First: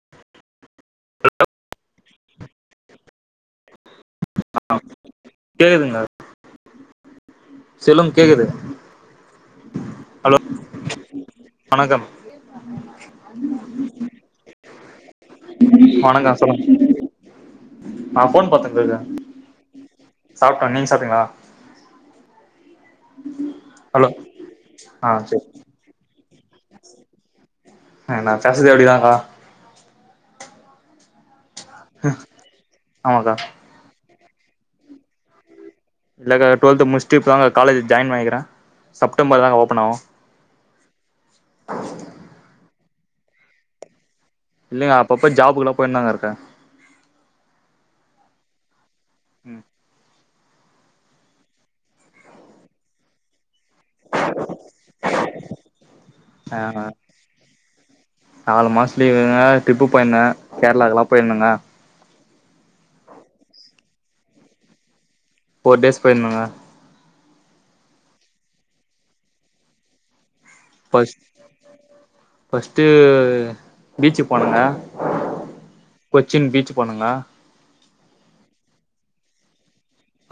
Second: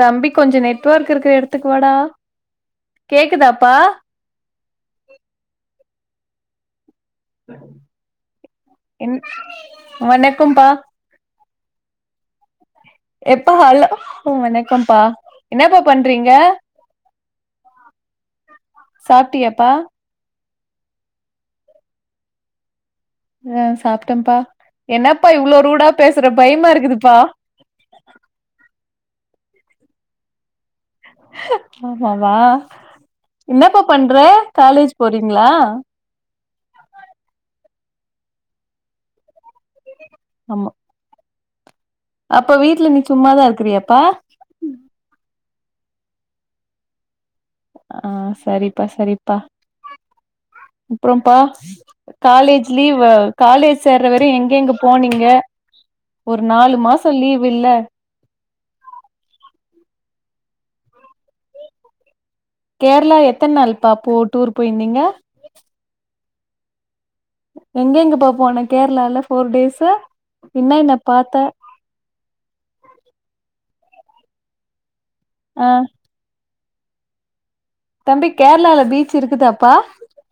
தம்பி கொஞ்சோ நெட்வொர்க் இருக்ற எடத் துக் வாடா கேக்குதாப்பா கேக்குதுங்க சொல்லுங்க கேக்குது என் ஹலோ வணக்கம்ப்பா வணக்கம் எப்பா ஹலோ வணக்கம்ப்பா என்னப்பா பண்றீங்க ஆ ஃபோன் பாத்துட்ருக்கே சாப்ட்டியாப்பா சாப்டே நீங் சாப்டீங்ளா அ ஹலோ சாப்டம்ப்பா ஆ என்னப்பா சரி இவ்ளோ ரூடாப் பேசற பயமா இருகுதுப்பா அ நா பேசறதே அப்டிதாங்கா ஆமாவா ஆமாக்கா என்னப்பா பண்ற காலேஜ் போறீங்ளா இல்லகா டுவல்த்து முட்ச்சுட்டு இப்பதாங்கா காலேஜ் ஜாயின் பண்ணிகிறே செப்டம்பர்தாகா ஓப்பனாவு அம்ம ப [inaudible] அப்ப வீட்ல நீ சும்மாதா இருக்கிறியாப்பா இல்லங்க அப்ப அப்ப ஜாபுகுலாம் போயின்தாங்க இருக்கே ஆ சரிப்பா சரிப்பா அப்றம்ப்பா காலேஜ் லீவா காலேஜ் சேர்ற வர எங்க எங்க போனீங்க ஒரு நாலு ஆ மாசோ லீவில்ல நாலு மாசோ லீவுங்க ட்ரிப்பு போயிந்தே கேரளாக்குலா போயிந்தேங்க கேர்ளா எத்தன் நாள்ப்பா போ டூர் போயிந்தீங்க ஃபோர் டேஸ் போயிந்துங்க எங்க எங்கப்பா போன கேர்ளால ஃபோர் டேஸ இன்ன என்னப் பாத்தே ஃபர்ஸ்ட்டு பீச்சு போனங்கே அ கொச்சின் பீச் போனங்கே தம்பி கேர்ளால பீச் இருக்குதாப்பா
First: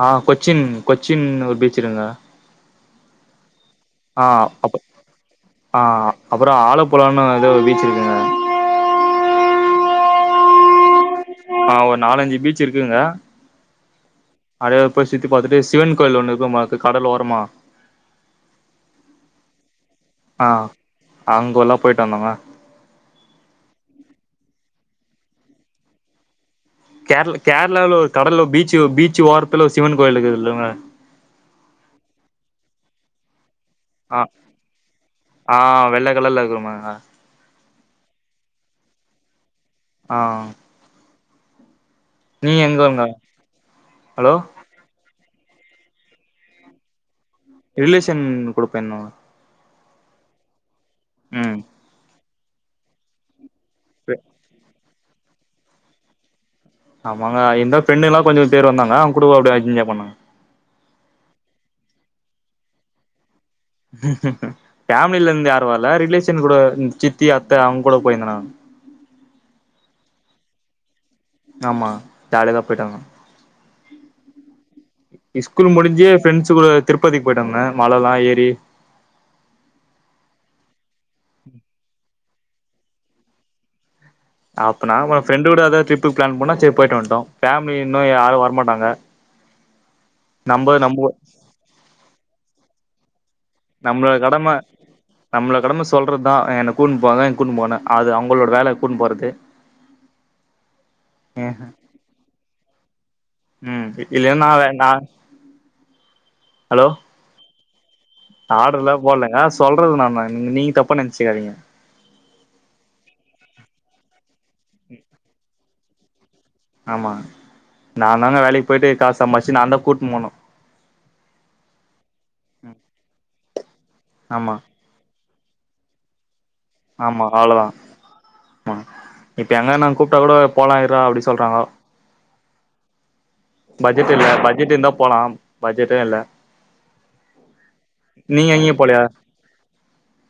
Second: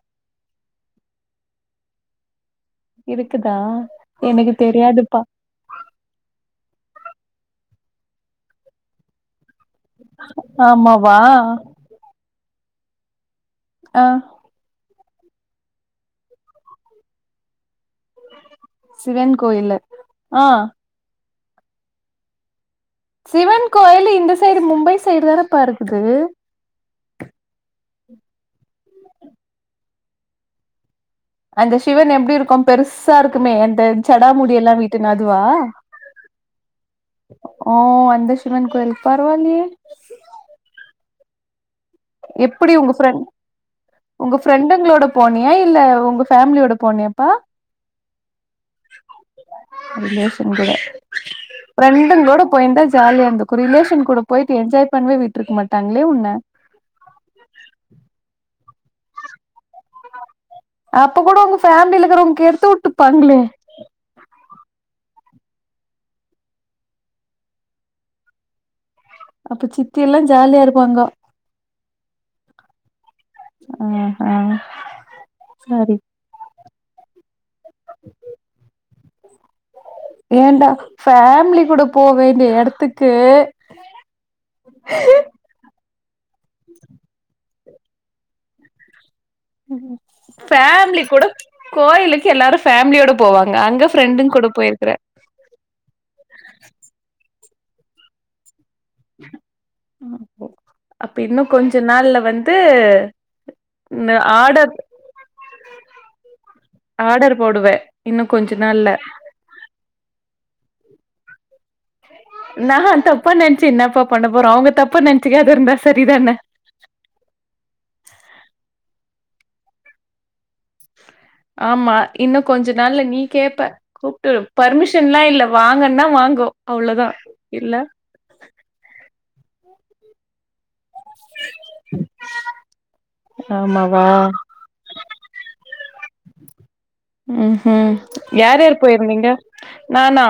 ஆ கொச்சின் கொச்சின் ஒரு பீச் இருங்க இருக்குதா எனுகு அப்ப தெரியாதுப்பா ஆ அப்றோ ஆலப்புலானு எதோ பீச்சு இருக்குங்க ஆமாவா ஆமா ஒரு நாலஞ்சி பீச் சிருக்குங்க ஆ அத போய் சுத்தி பாத்துட்டு சிவன் கோயில் ஒன்னு இருக்கும்க்கு கடல் ஓரமா சிவன் கோயில்லு ஆ அங்கோல்லா போயிட்டு வந்தோங்க சிவன் கோயிலு இந்த சைடு மும்பை சைடு தானே பா இருக்குது கேரள கேரளாவுல ஒரு கடல்ல பீச்சு பீச்சு ஓரத்துல ஒரு சிவன் கோயிலிகிதுல்லாங்க அந்த சிவன் எப்டி இருக்கு பெருஸ் சா இருக்குமே அந்த ஆ சஜடா முடியல்லா விட்டுனு அதுவா ஆ வெள்ள கலர்ல இருக்குமாங்க ஓ அந்த சிவன்கோயில் பரவாலியே ஆ நீங்க எப்பிடி உங்க எங்கங்க ஃப்ரென் ஹலோ உங்க ஃப்ரெண்டுங்களோட போனியா இல்ல உங்க ஃபேமிலியோட போனியா ரிலேஷன் கூடப்போயிந்தோங்க ரிலேசன் கூட ம் ஃப்ரண்டுகலோட போயிந்தா ஜாலியா இந்துக் கு ரிலேஷன் கூட போயிட்டு என்ஜாய் பண்ணவே விட்டுருக்க மாட்டாங்களே உன்ன ஆமாங்க இந்த ஃப்ரண்ட்ல்லா கொஞ்சபேர் வந்தாங்க அவுங்க கூட அப்டி என்ஜா பண்ணாங்க அப்ப கூட உங்க ஃபேமிலிக்கிறவங்க கெடுத்து உட்டுப்பாங்களே ஃபேமிலில இருந்து யாரு வரல்ல ரிலேஷன் கூட சித்தி அத்த அவுங்க கூட போயிருந்தானனு அப்ப சித்தி எல்லா ஜாலியா இருப்பாங்க ஆமா ஜாலியதா போயிட்டு வந்தோ ஆஹா ஸ்கூல் சரி முடிஞ்சி ஃப்ரெண்ட்ஸ் கூட திருப்பதிக்கு போயிட்டு வந்த மலலா ஏறி ஏண்டா ஃபேமிலி கூட போ வேண்டிய எடத்துக்கு அப்பன்னா ஃரெண்டோட அத ட்ரிப்கு பிளான் பண்ணா சரி போயிட்டு வன்ட்டோ ஃபேமிலி இன்னு யாரு வரமட்டாங்க ஃபேமிலி கூட கோயிலுக்கு எல்லாரு ஃபேமிலியோட போவாங்க அங்க நம்மள ஃப்ரெண்டுங் கூட கடம போயிருக்கற நம்மள கடம சொல்றதுதா என்ன கூன் போங்க என் கூன்டு போனு அது அவுங்களோட வேல கூட்னு போறது அப்ப இன்னு கொஞ்ச நாள்ல வந்து ம் இல் நா வே ஆர்டர் நா ஹலோ ஆர்டர் போடுவே இன்னு கொஞ்ச நாள்ல ஆடர்லா போலங்க சொல்றது நாம நீங்க தப்ப நெனச்சுக்காதீங்க நா தப்பா நெனச்சு என்னப்பா பண்ண போறோ அவுங்க தப்பா நெனச்சுக்க அது இருந்தா சரிதானே ஆமா நாதாங்க வேலைக்கு போயிட்டு காஸ் சம்பாச்சி நாந்தா கூட்டுனு போணு ஆமா இன்னு கொஞ்ச நாள்ள நீ கேப்ப கூப்டு ஆமா பர்மிஷ ன்லா இல்ல வாங்கன்னா வாங்கோ அவ்ளோதா ஆமா அவ்ளோதா இல்ல இப்ப எங்க ந கூப்டா கூட போலா ரா அப்டி சொல்றாங்கோ ஆமாவா பட்ஜெட் இல்ல பட் ஜெட்டு இருந்தா போலா பட்ஜெட்டு இல்ல ம்ஹ் நீங்க யார் எங்கயு யார் போலயா போயிருந்தீங்க நானா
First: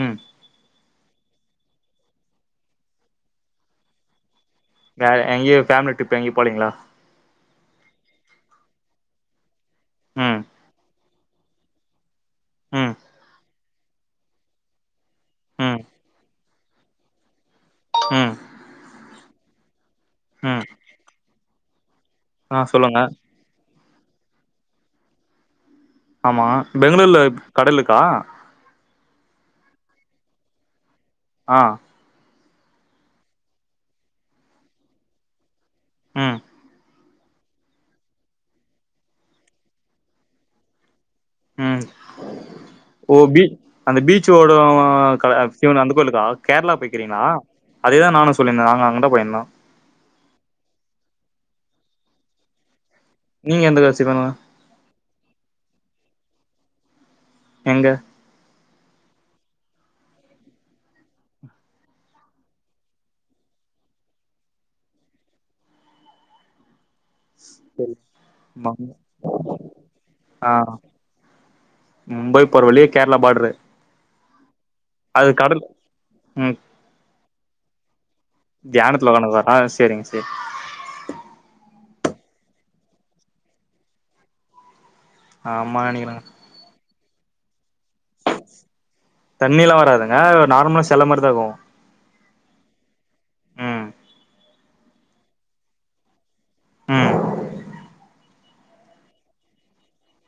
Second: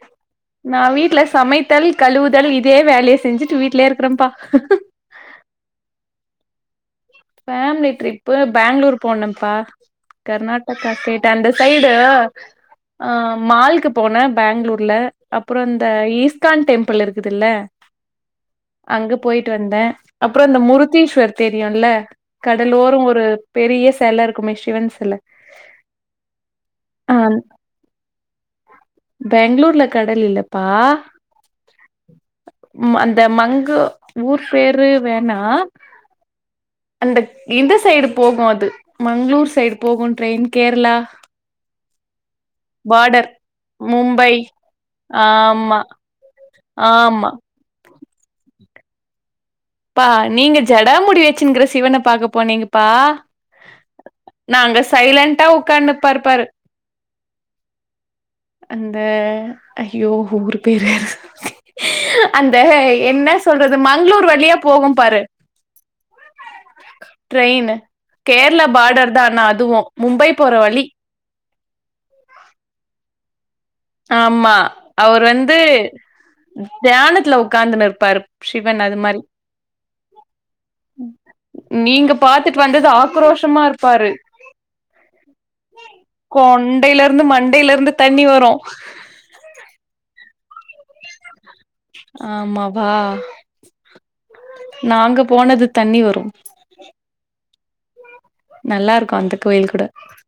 ம் நா வீட்ல சமைத்தல் கழுவுதல் இதே வேலைய செஞ்சுட்டு வீட்லயே இருக்குறேபா வேர எங்கயு ஃபேமிலி ட்ரிப் எங்கயு போலீங்களா ஃபேமிலி ட்ரிப்பு பேங்ளூர் போனப்பா ம் கர்நாடக்கா சை அந்த சைடு ம் ஆ மால்கு போனே பேங்ளூர்ல அப்புற ம் இந்த ஈஸ்கான் டெம்பிள் இருக்குதுல்ல ம் அங்க போயிட்டு வந்தே அப்புற அந்த ம் முருத்தீஸ்வர் தெரியும்ல ஆ கடலோர சொல்லுங்க ஒரு பெரிய செல இருக்குமே சிவன் செல ஆமா ஆ பெங்களூர்ல கடலுக்கா பெங்களூர்ல கடல் இல்லப்பா ஆ ம் அந்த மங்கு ஊர் பேரு வேணா ம் அந்த இந்த சைடு போகு அது மங்களூர் சைடு போகு ட்ரெயின் கேரளா ம் ஓ பார்டர் பீ அந்த பீச் மும்பை ஓடோ கட ஆமா சிவன் அந்த கோயிலுக்கா கேரளா போய்கிறீங்களா ஆமா அதேதா நானு சொல்லியிந்த நாங்க அங்க தா போயிருந்தோ பா நீங்க ஜடா முடிய வச்சுனுக்கிற சிவன பாக்க போனீங்கப்பா நீங்க எந்த காசி சிவனு நாங்க சைலண்டா உட்காந்து பாரு பாரு எங்க அந்த ஐயோ ஊர் பேர் வேற அந்த என்ன சொல்றது மங்ளூர் வழியா போகும் பாரு ட்ரெயினு கேரளா பார்டர் தா அனா அதுவு மும்பை போற ஆ வழி மும்பை போற வழியே கேரளா பார்ட்ரு ஆமா அவுரு வந்து ம் தியானத்துல உக்காந்துன்னு இருப்பாரு சிவன் அது தியானத்துல மாரி உக்காந்துவாரா சேரிங் சேரி நீங்க பாத்துட்டு வந்தது ஆக்ரோஷமா இருப்பாரு ஆமானிங்கன கொண்டையில இருந்து மண்டையில இருந்து தண்ணி வரு தண்ணிலா வராதுங்க அது ஒரு நார்மலா செல மாரி தா இருக்கு ஆமா வா ம் நாங்க போனது தண்ணி வரு ம் நல்லாருக்கு அந்தக் கோயில் கூட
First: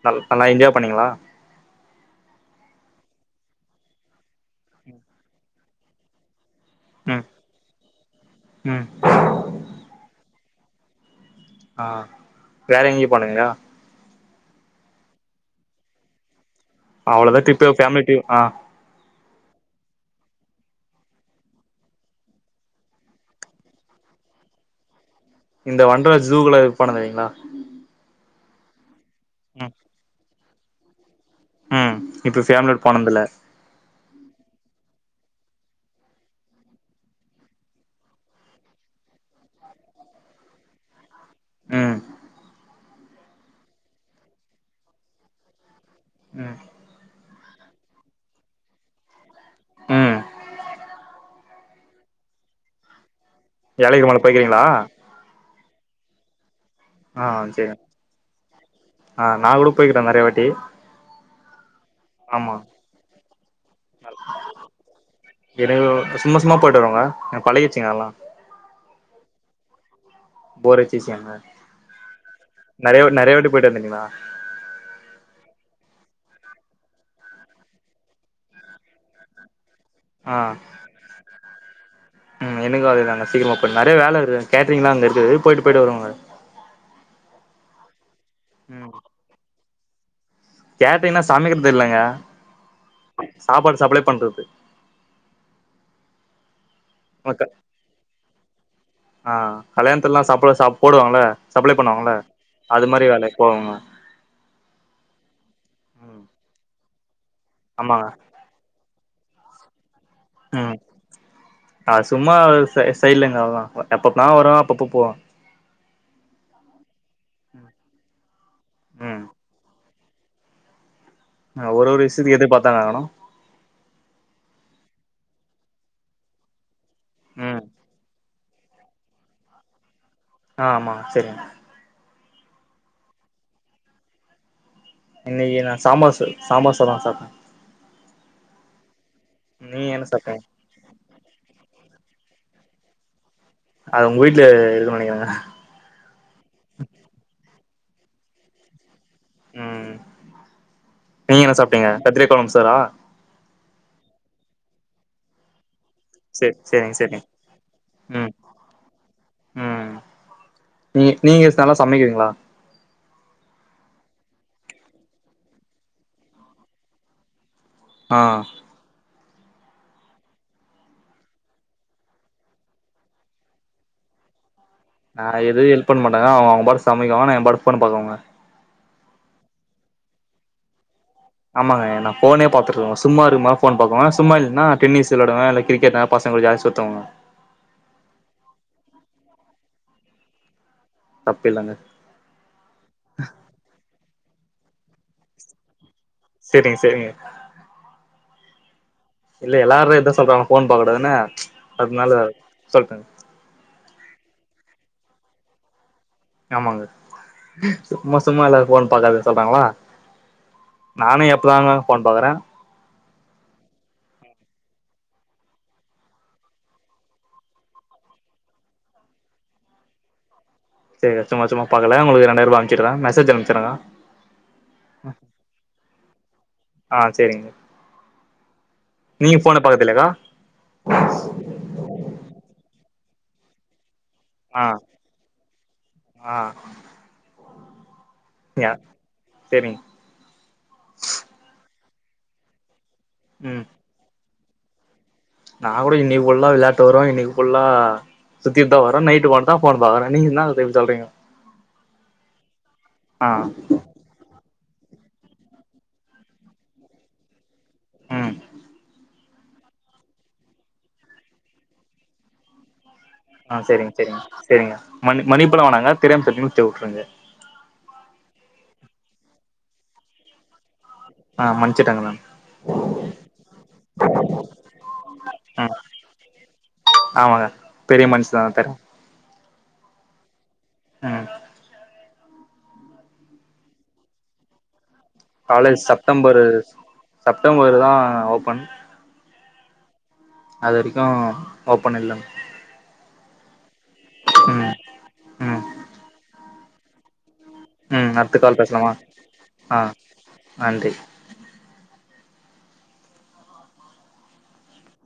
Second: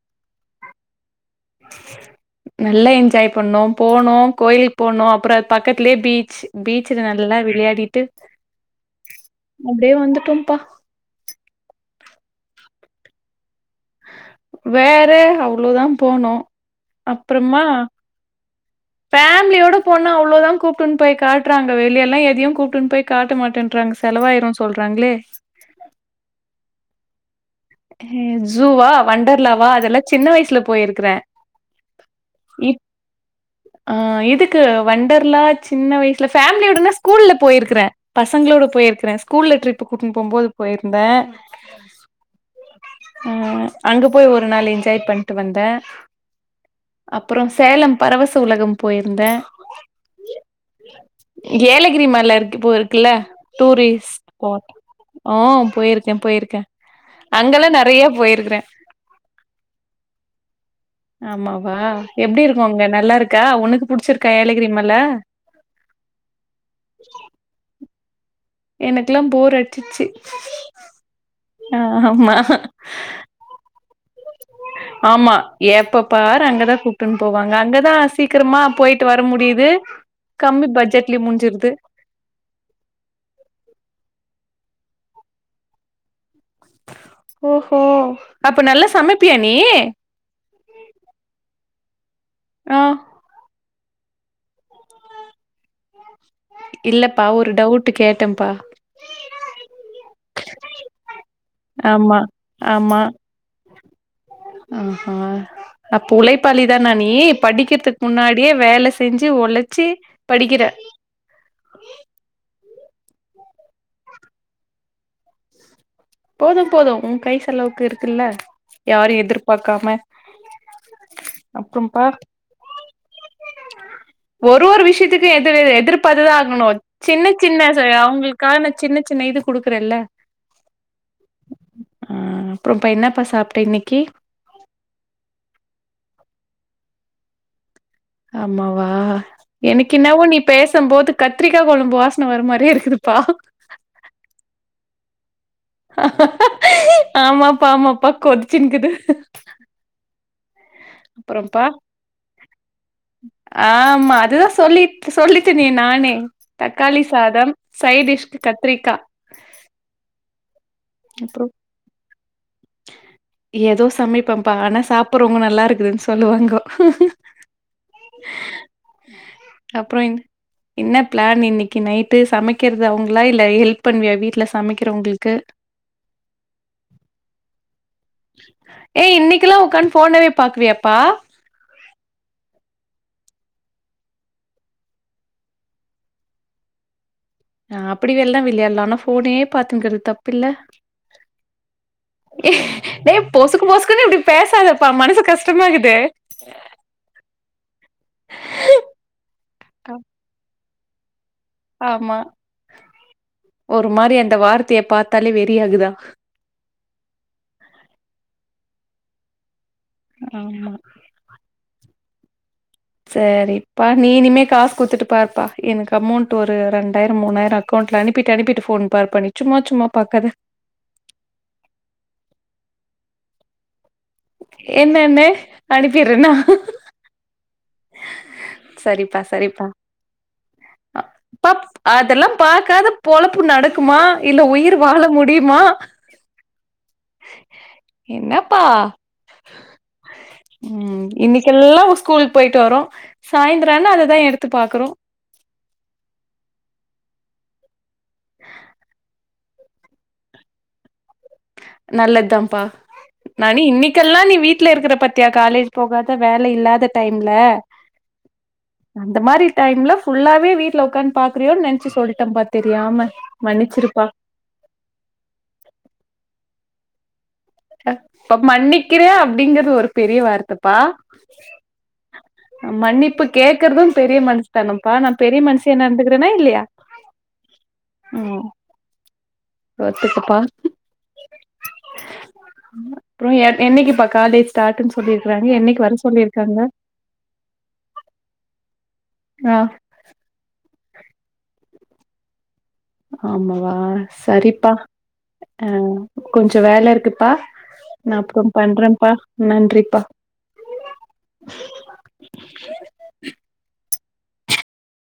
நல் நல்லா என்ஜாய் பண்ணீங்களா நல்லா என்ஜாய் பண்ணோ போனோ கோயிலுக் போனோ அப்புற பக்கத்துலே பீச் பீச்ல ம் நல்லா விளையாடிட்டு ம் அப்டியே வந்துட்டோம்பா ஆ வேற எங்கியு போனிங்க வேற அவ்ளோதா போனோ அவ்ளோதா டிரிப்பு ஃபேமிலி டீம் ஆ ஃபேமிலியோட போன்னா அவ்ளோதா கூப்ட்டுன் போய் காட்ற்றாங்க வெளியலா எதையும கூப்ட்டுன் போய் காட்ட மாட்டேன்றாங்க செலவாயிரு சொல்றாங்களே இந்த வண்டலூர் ஜூக்குள்ள இருப்பானுங்க தெரியுங்களா ஜூவா வண்டர்லாவா ம் அதெல்லா சின்ன வயசுல போயிருக்கறே ம் இப்ப ஃபேமிலியோட போனது இல்ல ஆ இதுக்கு வண்டர்லா சின்ன வயசுல ஃபேமிலியோடனா ஸ்கூல்ல போயிருக்கறே பசங்களோட போயிருக்கறே ஸ்கூல்ல ட்ரிப் கூட்டின் போம் போது போயிருந்தே ம் ம் அங்க போய் ஒரு நாள் என்ஜாய் பண்ட்டு வந்தே ம் அப்பறோ சேலம் பரவச உலகம் போயிருந்தே ம் ஏலகிரி மல இருக்கு இப்போ இருக்குல்ல ஏலகிரி டூரிஸ்ட் மல போய்க்கிறீங்களா ஸ்பாட் ஆங் போயிருக்கேன் போயிருக்கேன் ஆஹ் சேரிங்க ஆஹ் நான் கூட போயிருக்கிறேன் நறைய வாட்டி ஆமாவா எப்டி ஆமா இருக்கும் அங்க நல்லா இருக்கா உனக்கு புடிச்சிருக்கா ஏல கிரி மல எனக்கு சும்மா சும்மா போயிட்டு வருவேங்க எனக்கு பழகிருச்சுங்க அதெல்லாம் எனக்குலாம் போர் அடிச்சிச்சி போர் அடிச்சுச்சுங்களா நறைய நறையா வாட்டி போயிட்டு வந்துட்டீங்களா ஆமா எப்பப் பாரு அங்கதான் கூப்டுன்னு போவாங்க அங்கதான் சீக்கிரமா போயிட்டு வர முடியுது கம்மி பட்ஜெட்லே முடிஞ்சிருது உம் எனக்கும் அதேதாங்க சிக்கிரமா போயிடும் நறைய வேல இருக்கு கேட்டரிங்லாம் அங்க இருக்குது போயிட்டு போயிட்டு வருவாங்க ஓஹோ அப்ப நல்லா ம் சமைப்பியா நீ கேட்ரிங்னா சமைக்கிறது இல்லங்க ஆ சாப்பாடு சப்ளை பண்றது இல்லப்பா க ஒரு டவுட் கேட்டேப்பா ஆ கல்யாணத்துல எல்லா சப்பிலெ சாப் போடுவாங்கள சப்ளை பண்ணுவாங்கள அது மாரி வேலைக்கு போவேங்க ஆ ஹா அப்ப ம் உழைப்பாளி தானா நீ படிக்கிறதுக்கு ஆமாங்க முன்னாடி யே வேல செஞ்சு ஒழைச்சு படிக்கிறே ம் அது சும்மா சை சைடுலங்க எப்பப்பலா வரும் அப்பப்போ போவோ போதும் போதும் உன் கை செலவுக்கு இருக்குல்ல யாரயு ம் எதிர்பார்க்காம ஆ ஒரு ஒரு விஷயத்துக்கு எதிர் பாத்தானே ஆகணும் ஒரு ஒரு விஷயத்துக்கும் எதிர் எதிர்பாத்துதா ஆகணும் சின்ன ம் சின்ன அவங்களுக்கு கா நா சின்ன சின்ன இது குடுக்றேல்ல ஆ ஆமா செரிங்க ஆ அப்புறம்ப்ப என்னப்பா சாப்டே இன்னைக்கு இன்னைக்கு நா சாம்பார் சோ சாம்பார் சாதம் சாப்டேன் ஆமாவா நீங்க எனக்கு என்ன என்னவோ நீ சாப்ட்டீங்க பேச ம் போது கத்திரிக்கா கொழம்பு வாசனை வர மாரியே இருக்குதுப்பா அது உங்க வீட்டு்ல இருக்குனு நினக்கிறெங்க ஆமாப்பா ஆமாப்பா கொதிச்சின்குது ம் நீங்க என்ன அப்புறம்ப்பா சாப்பிட்டீங்க கத்திரிக்கா குழம்பு சோறா ஆமா அது சொல்லி சொல்லிட்டேனே நானே சேரி சேரிங்க தக்காளி சேரிங்க சாதம் ம் சைடிஷ்க்கு கத்திரிக்கா ம் நீ நீங்க அப்புறம் நல்லா சமைக்கீங்களா ஏதோ சமைப்பேப்பா ஆனா சாப்புடுறவங்கொ நல்லா இருக்குதுன்னு சொல்லுவாங்கோ ஆ அப்புற இன் என்ன பிளான் இன்னைக்கு நைட்டு சமைக்கிறது அவங்களா இல்ல ஹெல்ப் பண்ணுவியா வீட்ல ச சமைக்கிறவங் ஆ எதுவு ஹெல்ப் பண்ண மாட்டெங்க அவங்க அவங்க பாட்டுக்கு சமைக்கவாங்க நா பாட்டுக்கு ஃபோன பாப்பேங்க ஏ இன்னைக்குல்லா உக்காந்து ஃபோனவே பாக்குவியாப்பா ஆமாங்க நா போனே பாத்துட்டுருப்ப சும்மா இருக்குபோது போன் பாக்குவெ சும்மா இல்லனா டென்னீஸ் விளையாடுவெ இல்ல கிரிக்கெட் பசங்க கூட ஜாஸ்த் சுத்துவுங்க ஆ அப்டி வெள்ளே விளையாட்லா ஆனா ஃபோனே பாத்துன் கீறது தப்பு இல்ல தப்பு இல்லங்க ஏ டே பொசுக்கு பொசுக்குன்னு இப்படி பேசாதப்பா மனசு கஷ்டமா கீத்து சேரிங்க சேரிங்க இல்ல எல்லாரூ இதா சொல்றாங்களா போன் பாக் கூடாதுன்னு அதனால ஆமா சொல்ட்டங்க ஒரு மாரி அந்த வார்த்தைய பார்த்தாலே வெறியாகுதா ஆமாங்க சும்மா சும்மா எல்லாரூ ஃபோன் பாக்காத சொல்றாங்களா ஆமா நானே எப்ப தாங்க ஃபோன் பாக்குறோ செரி ப்பா நீ இனிமே காசு குடுத்துட்டு பாருப்பா எனக்கு அமௌண்ட் ஒரு ரெண்டாயிரோ மூணாயிரோ அக் கவுண்ட்ல அனுப்பிட்டு அனுப்பிட்டு ஃபோன் பாருப்பா நீ சும்மா சும்மா பாக்காத செரிக்கா சும்மா சும்மா பாக்கல உங்களுக்கு ரெண்டாயிர் ரூபா அம்ச்சுர்றோ மெசேஜ் அம்ச்சுர்றங்கா என்னன்னு அனுப்பிரேன்னா நீங் ஃபோன பாக்குற்து இல்லக்கா பாப் அதெல்லா பாக்காத பொழப்பு நடக் குமா இல்ல ஆ உயிர் வாழ முடியுமா ஆ என்னப்பா யா செரிங்க ம் இன்னிக்கெல்லா ‌உஸ்கூலுக்கு போயிட்டு வரோ ம் சாயந்தரோ ஆனா அததா எடுத் து பாக்குறோ நா கூட இன்னிக் ஃபுல்லா விளாட்டு வருவோ இன்னிக் ஃபுல்லா சுத்திட் தா வரோ நைட்டு வன்ட் தா ஃபோன் பாக்குறே நீங் ன்னா ஈப்ட் சொல்றீங்கோ நல்லத்தாம்ப்பா ஆ நா நீ இன்னீ இதுக்கல்லா நீ வீட்ல இருக்கிற பாத்தியா காலேஜ் போகாத வேல இல்லாத டைம்ல ம் அந்த மாரி டைம்ல ஃபுல்லாவே வீட்ல உக்காந் பாக்குறியோன் நென்ச்சி சொல்டேம்பா தெரியாம ஆ சரிங் மன்னிச்சிருப்பா சரிங் சரிங்கா மனி மன்னிப்புலா வேணாங்கா தெரியாம சொல்லி நென்ச் வுட்ருது அப் மன்னிக்கிறே அப்படிங்கறது ஒரு பெரிய வார்த்தப்பா [unintelligible] மன்னிப்பு கேக்கிறதூ பெரிய மனசு தனம்ப்பா நா பெரிய மனுஷியா நடந்துக்கிறேனா இல்லயா ஆ பெரிய மன்ஸ் தாங் தறே ஒத்துக்குப்பா ம் அப்புறோ எ என்னைக்குப்பா காலேஜ் ஸ்டார்ட்ன்னு சொல்லிருக்கறாங்க காலேஜ் என்னைக்கு வர செப்டம்பரு சொல்லியிருக்காங்க செப்டம்பர் தா ஓபன் ஆ அது வரைக்கூ ஓப்பன் இல்லம் ஆமாவா சரிப்பா ம் ம் ஆ கொஞ்சோ வேல இருக்குப்பா ம் நா அடுத்த அப்புறோ கால் பேசலாமா பண்றேம்ப்பா ஆ நன்றிப்பா நன்றி